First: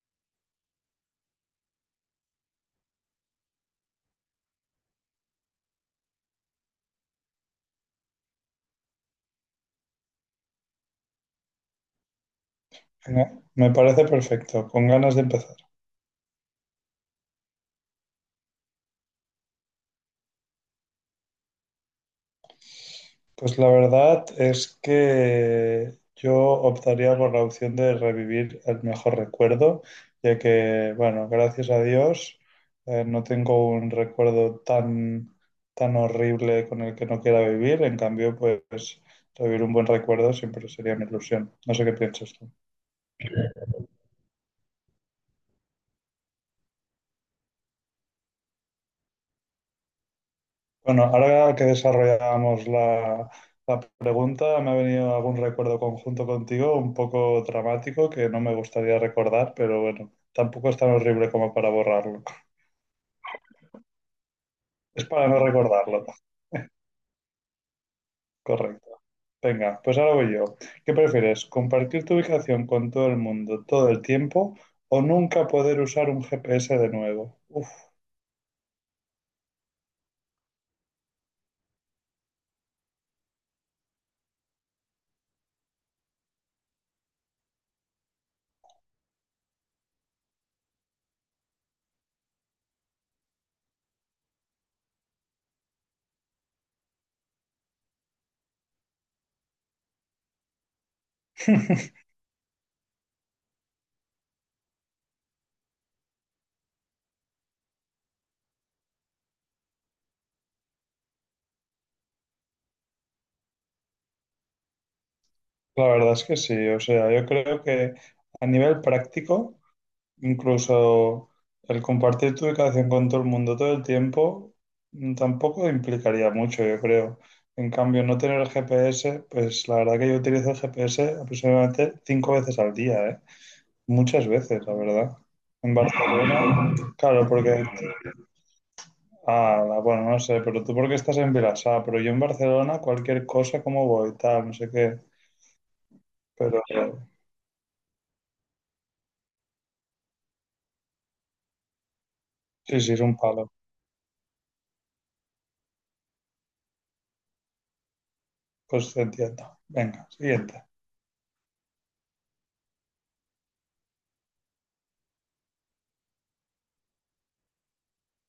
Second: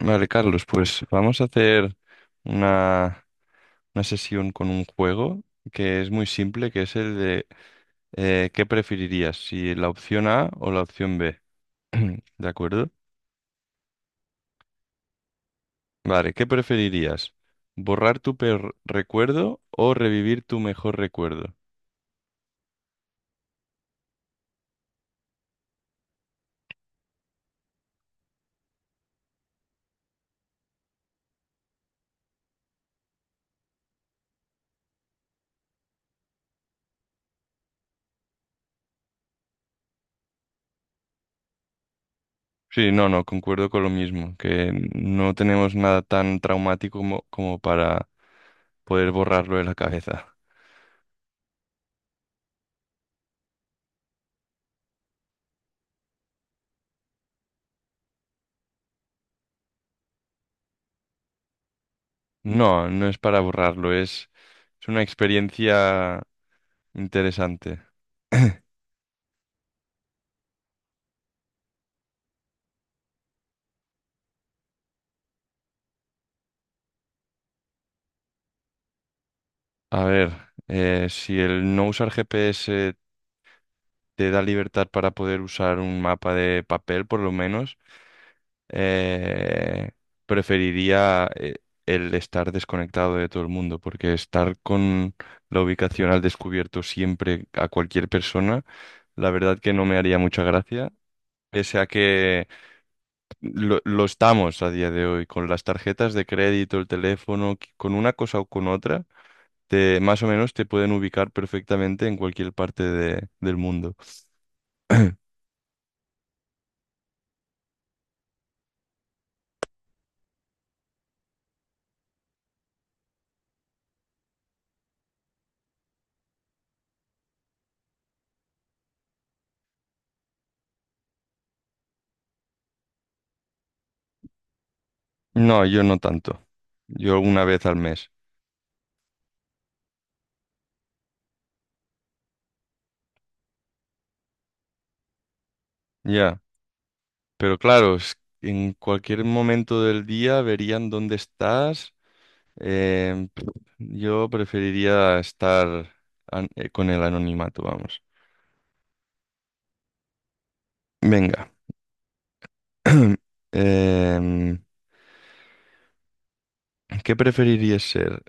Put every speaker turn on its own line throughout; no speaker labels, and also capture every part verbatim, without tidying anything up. Vale, Carlos, pues vamos a hacer una, una sesión con un juego que es muy simple, que es el de eh, ¿qué preferirías? Si ¿la opción A o la opción B? ¿De acuerdo?
Venga, me parece perfecto, con ganas de empezar.
Vale, ¿qué preferirías? ¿Borrar tu peor recuerdo o revivir tu mejor recuerdo?
Pues la verdad es que yo optaría por la opción de revivir el mejor recuerdo, ya que, bueno, gracias a Dios, eh, no tengo un recuerdo tan, tan horrible con el que no quiera vivir. En cambio, pues revivir un buen recuerdo siempre sería mi ilusión. No sé qué piensas tú.
Sí, no, no, concuerdo con lo mismo, que no tenemos nada tan traumático como, como para poder borrarlo de la cabeza.
Bueno, ahora que desarrollábamos la, la pregunta, me ha venido algún recuerdo conjunto contigo, un poco dramático, que no me gustaría recordar, pero bueno, tampoco es tan horrible como para borrarlo.
No, no es para borrarlo, es, es una
Es para no recordarlo,
experiencia interesante.
correcto. Venga, pues ahora voy yo. ¿Qué prefieres? ¿Compartir tu ubicación con todo el mundo todo el tiempo o nunca poder usar un G P S de nuevo? Uf.
A ver, eh, si el no usar G P S te da libertad para poder usar un mapa de papel, por lo menos, eh, preferiría eh, el estar desconectado de todo el mundo, porque estar con la ubicación al descubierto siempre a cualquier persona, la verdad que no me haría mucha gracia. Pese a que lo, lo estamos a día de hoy con las tarjetas de crédito, el teléfono, con una cosa o con otra, te, más o menos te pueden ubicar perfectamente en cualquier parte de- del mundo.
La verdad es que sí, o sea, yo creo que a nivel práctico, incluso el compartir tu ubicación con todo el mundo todo el tiempo, mm, tampoco implicaría mucho, yo creo. En cambio, no tener el G P S, pues la verdad que yo utilizo el G P S aproximadamente cinco veces al día, ¿eh? Muchas veces, la verdad.
No,
En
yo no tanto.
Barcelona,
Yo
claro,
una
porque...
vez al mes.
Ah, la- bueno, no sé, pero tú porque estás en Vilassar, pero yo en Barcelona cualquier cosa, como voy, tal, no sé qué.
Ya.
Pero
Pero claro, es- en cualquier momento del día verían dónde estás.
sí, sí, es un
Em, pf,
palo.
yo preferiría estar an- eh, con el anonimato, vamos.
Pues te entiendo. Venga, siguiente.
Venga. Em, ¿Qué preferirías ser?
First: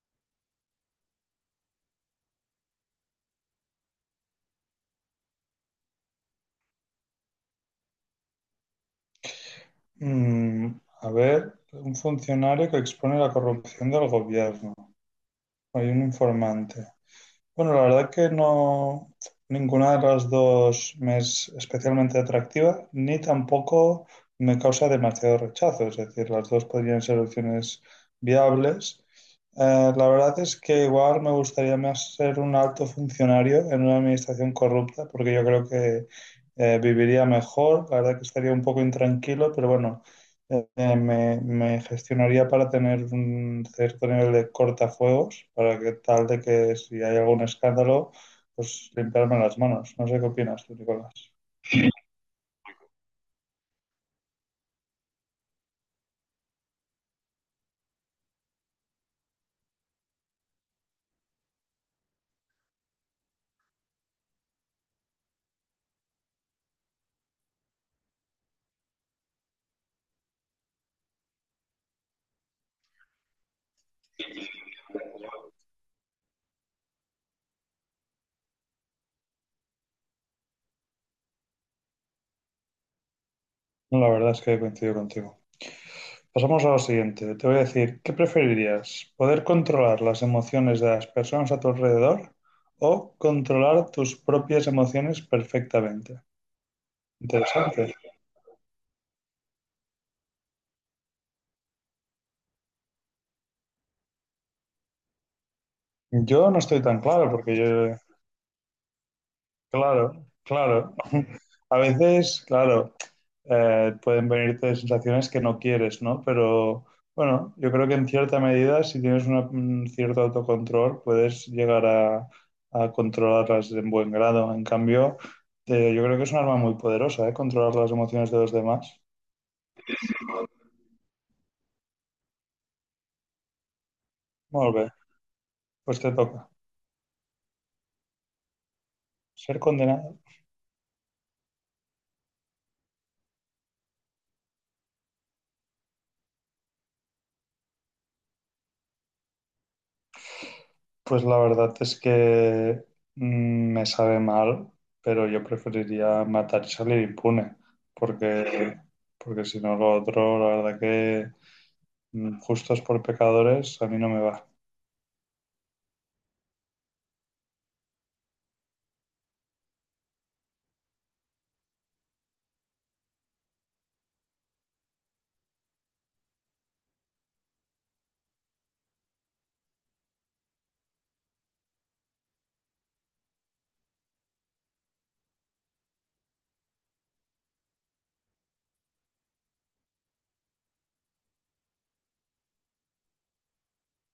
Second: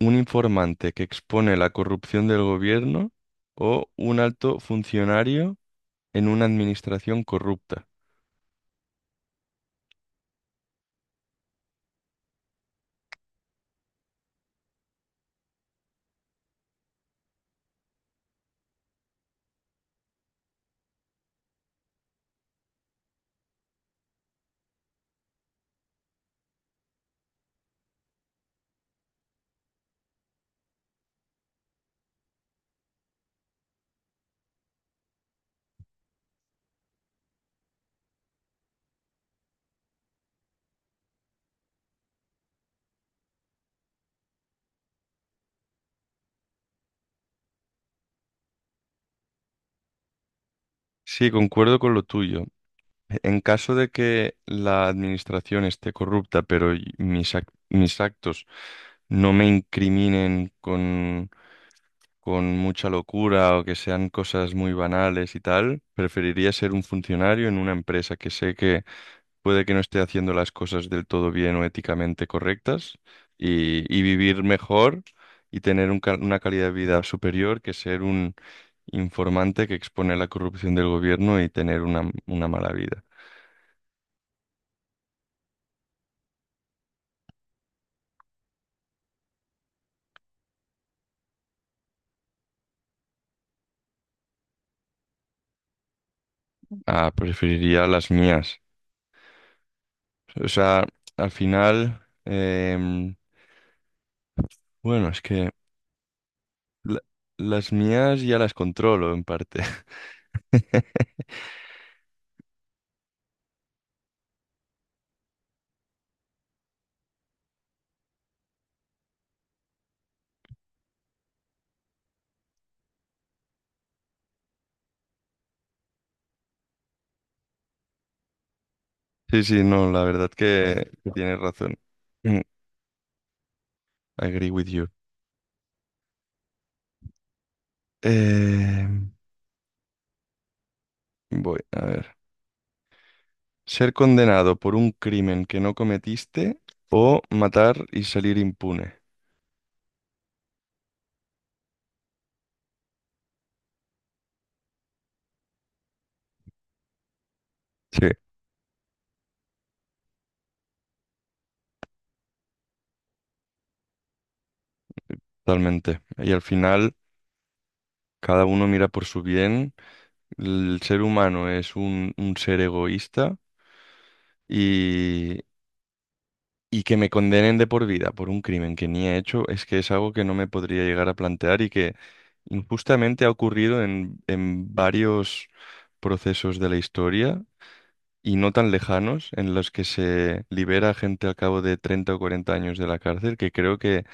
¿Un informante que expone la corrupción del gobierno o un alto funcionario en una administración corrupta?
Mm, a ver, un funcionario que expone la corrupción del gobierno. Hay un informante. Bueno, la verdad que no, ninguna de las dos me es especialmente atractiva, ni tampoco me causa demasiado rechazo. Es decir, las dos podrían ser opciones viables. Eh, la verdad es que igual me gustaría más ser un alto funcionario en una administración corrupta, porque yo creo que eh, viviría mejor. La verdad que estaría un poco intranquilo, pero bueno. Eh, me, me gestionaría para tener un cierto nivel de cortafuegos, para que tal de que si hay algún escándalo, pues limpiarme las manos. No sé qué opinas tú,
Sí,
Nicolás.
concuerdo con lo tuyo. En caso de que la administración esté corrupta, pero y- mis, ac- mis actos no me incriminen con, con mucha locura o que sean cosas muy banales y tal, preferiría ser un funcionario en una empresa que sé que puede que no esté haciendo las cosas del todo bien o éticamente correctas y, y vivir mejor y tener un ca- una calidad de vida superior que ser un informante que expone la corrupción del gobierno y tener una, una mala vida.
No, la verdad es que coincido contigo. Pasamos a lo siguiente. Te voy a decir, ¿qué preferirías? ¿Poder controlar las emociones de las personas a tu alrededor o controlar tus propias emociones perfectamente?
Ah,
Interesante.
preferiría las mías. O sea, al final, em, bueno, es que...
Yo no estoy tan
La-
claro porque
las
yo...
mías ya las controlo en parte.
Claro, claro. A veces, claro, eh, pueden venirte sensaciones que no quieres, ¿no? Pero bueno, yo creo que en cierta medida, si tienes una- un cierto autocontrol, puedes llegar a, a controlarlas en buen grado. En cambio, eh, yo creo que es un arma muy poderosa, ¿eh? Controlar las emociones de los demás.
Sí, sí, no, la verdad que, que tienes razón. Mm, agree with
Muy
you.
bien, pues te toca.
Eh,
Ser condenado.
voy, a ver. Ser condenado por un crimen que no cometiste o matar y salir impune.
Pues la verdad es que mm, me sabe mal, pero yo preferiría matar y salir impune,
Sí,
porque, porque si no lo otro, la verdad que mm, justos por pecadores a mí no me va.
totalmente. Y al final, cada uno mira por su bien. El ser humano es un, un ser egoísta y, y que me condenen de por vida por un crimen que ni he hecho es que es algo que no me podría llegar a plantear y que justamente ha ocurrido en, en varios procesos de la historia y no tan lejanos, en los que se libera gente al cabo de treinta o cuarenta años de la cárcel, que creo que,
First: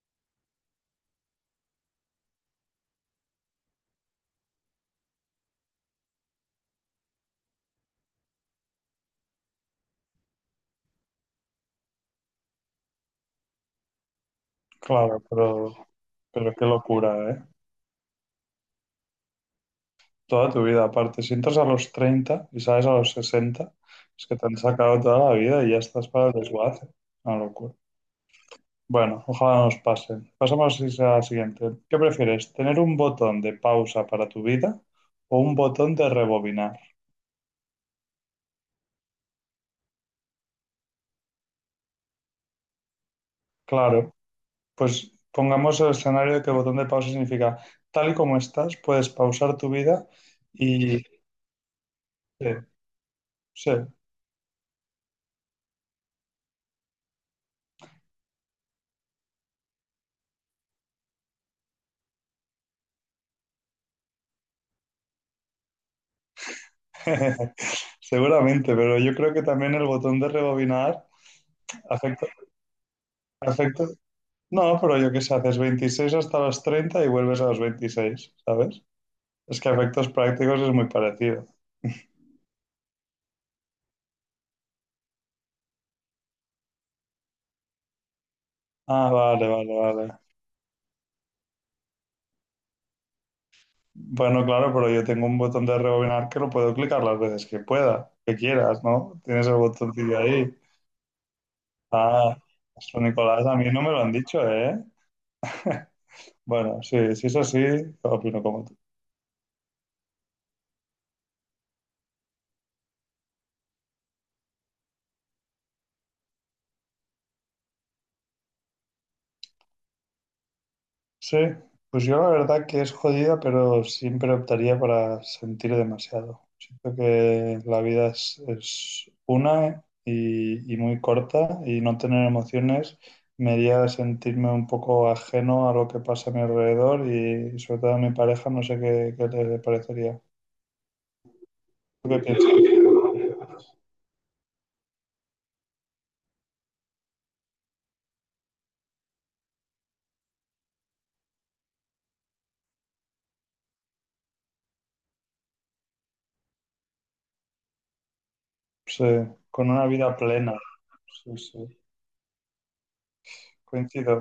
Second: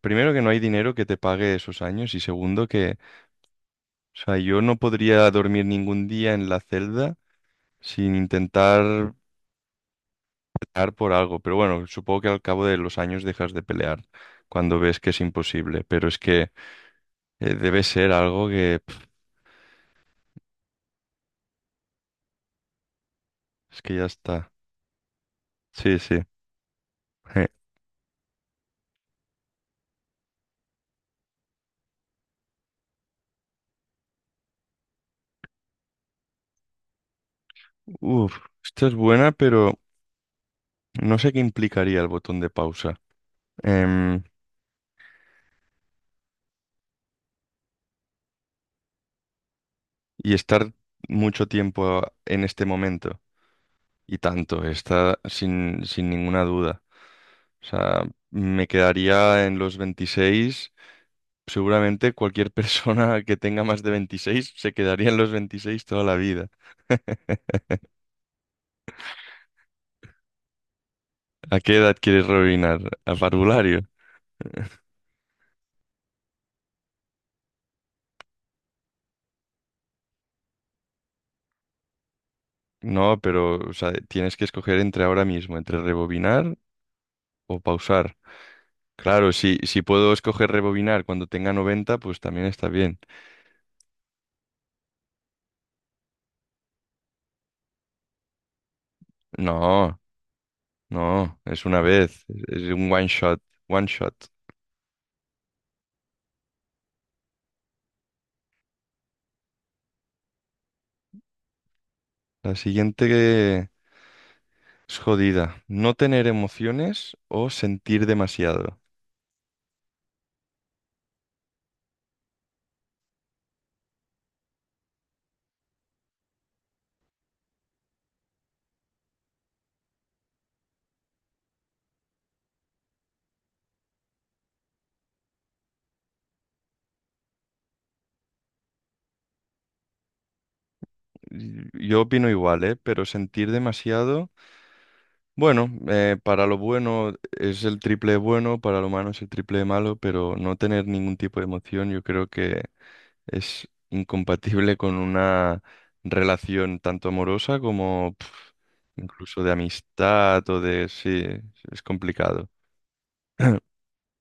primero, que no hay dinero que te pague esos años y segundo, que, o sea, yo no podría dormir ningún día en la celda sin intentar pelear por algo, pero bueno, supongo que al cabo de los años dejas de pelear cuando ves que es
Claro, pero,
imposible, pero es que
pero qué locura, ¿eh?
eh, debe ser algo que, pf,
Toda tu vida, aparte, si entras a los treinta y sales a los sesenta,
es que ya
es que te
está.
han sacado toda la vida y ya
Sí,
estás
sí.
para el desguace. Una locura. Bueno, ojalá no nos pase. Pasamos a la siguiente. ¿Qué prefieres? ¿Tener un botón de pausa para tu vida o un botón de rebobinar?
Uf, esta es buena, pero no sé qué implicaría el botón de pausa.
Claro,
Em,
pues pongamos el escenario de que el botón de pausa significa tal y como estás, puedes pausar tu vida
y estar
y...
mucho tiempo en
Sí,
este momento.
sí.
Y tanto, está sin, sin ninguna duda. O sea, me quedaría en los veintiséis. Seguramente cualquier persona que tenga más de veintiséis se quedaría en los veintiséis toda la vida.
Seguramente, pero yo creo que también el botón de rebobinar
¿A qué edad quieres
afecta...
rebobinar? ¿A parvulario?
afecta... No, pero yo qué sé, haces veintiséis hasta los treinta y vuelves a los veintiséis, ¿sabes? Es que a efectos prácticos es muy parecido.
No, pero o sea, tienes que escoger entre ahora mismo, entre rebobinar o pausar.
Ah,
Claro,
vale,
si,
vale,
si puedo
vale.
escoger rebobinar cuando tenga noventa, pues también está bien.
Bueno, claro, pero yo tengo un botón de rebobinar que lo puedo clicar las veces que pueda, que quieras, ¿no? Tienes el
No,
botoncillo ahí.
no, es una vez,
Ah,
es un
eso,
one shot,
Nicolás, a mí no
one
me lo han
shot.
dicho, ¿eh? Bueno, sí, si es así, opino como tú.
La siguiente que es jodida: no tener emociones o sentir demasiado.
Sí, pues yo la verdad que es jodida, pero siempre optaría para sentir demasiado. Siento que la vida es, es una y, y muy corta y no tener emociones me haría sentirme un poco ajeno a lo que pasa a mi alrededor y sobre todo a mi pareja, no sé qué, qué le parecería.
Y- Yo
¿Tú qué
opino igual,
piensas?
¿eh? Pero sentir demasiado, bueno, eh, para lo bueno es el triple de bueno, para lo malo es el triple de malo, pero no tener ningún tipo de emoción, yo creo que es incompatible con una relación tanto amorosa como, pf,
Sí,
incluso de
con una vida
amistad
plena.
o de... Sí,
Sí, sí.
es complicado.
Coincido.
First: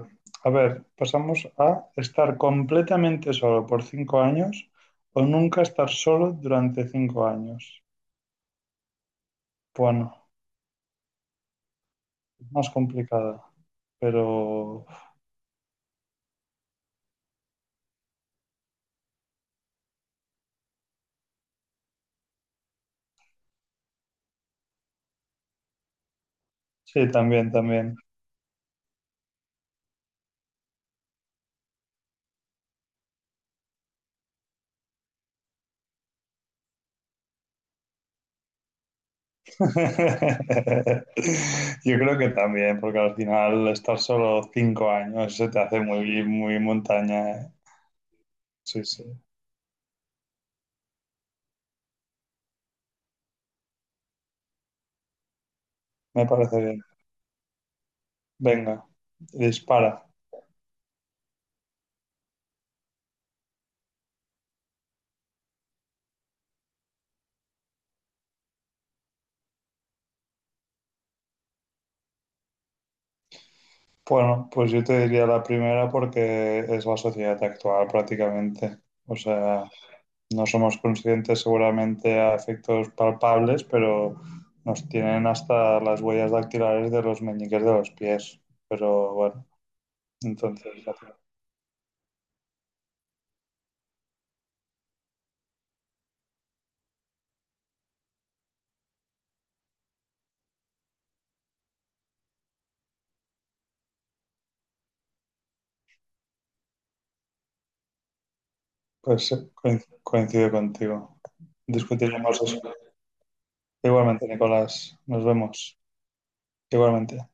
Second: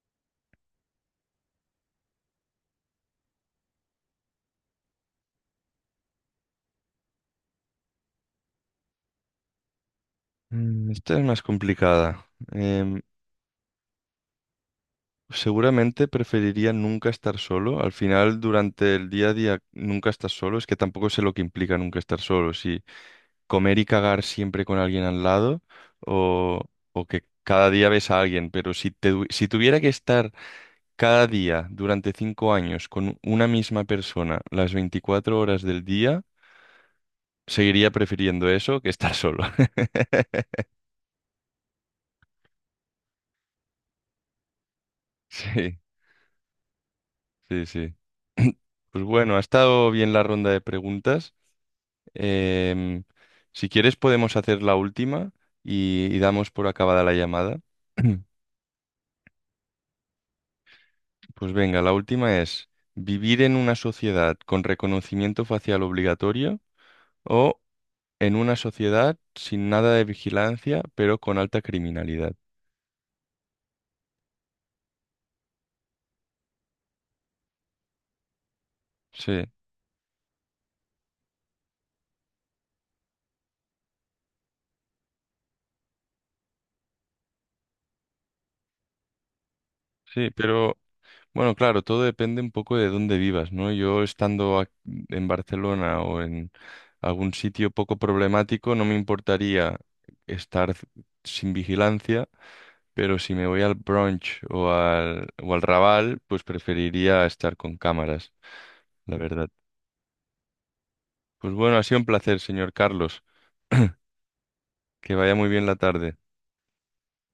A ver, pasamos a estar completamente solo por cinco años o nunca estar solo durante cinco años. Bueno,
Mm, esta es más complicada.
es más
Em,
complicada, pero
seguramente preferiría nunca estar solo. Al final, durante el día a día, nunca estás solo. Es que tampoco sé lo que implica nunca estar solo. Si comer y cagar siempre con alguien al lado o, o
sí,
que
también,
cada día
también.
ves a alguien. Pero si, te- si tuviera que estar cada día durante cinco años con una misma persona las veinticuatro horas del día, seguiría prefiriendo eso que estar solo.
Yo creo que también, porque al final estar solo cinco años se te
Sí,
hace muy, muy montaña, ¿eh?
sí, sí.
Sí,
Pues
sí,
bueno, ha estado bien la ronda de preguntas. Em, si quieres podemos hacer la última y, y
me
damos
parece
por
bien.
acabada la llamada.
Venga, dispara.
Pues venga, la última es: ¿vivir en una sociedad con reconocimiento facial obligatorio o en una sociedad sin nada de vigilancia pero con alta criminalidad?
Bueno, pues yo te diría la primera porque es la sociedad actual prácticamente. O
Sí.
sea, no somos conscientes seguramente a efectos palpables, pero nos tienen hasta las huellas dactilares de los meñiques de los pies. Pero bueno,
Sí,
entonces,
pero bueno, claro, todo depende un poco de dónde vivas, ¿no? Yo estando ac- en Barcelona o en algún sitio poco problemático, no me importaría estar c- sin vigilancia, pero si me voy al brunch o al, o al Raval, pues preferiría estar con cámaras, la
pues sí,
verdad.
coin- coincido contigo.
Pues bueno, ha sido un placer,
Discutiremos eso.
señor Carlos.
Igualmente, Nicolás,
Que
nos
vaya muy bien la
vemos.
tarde.
Igualmente.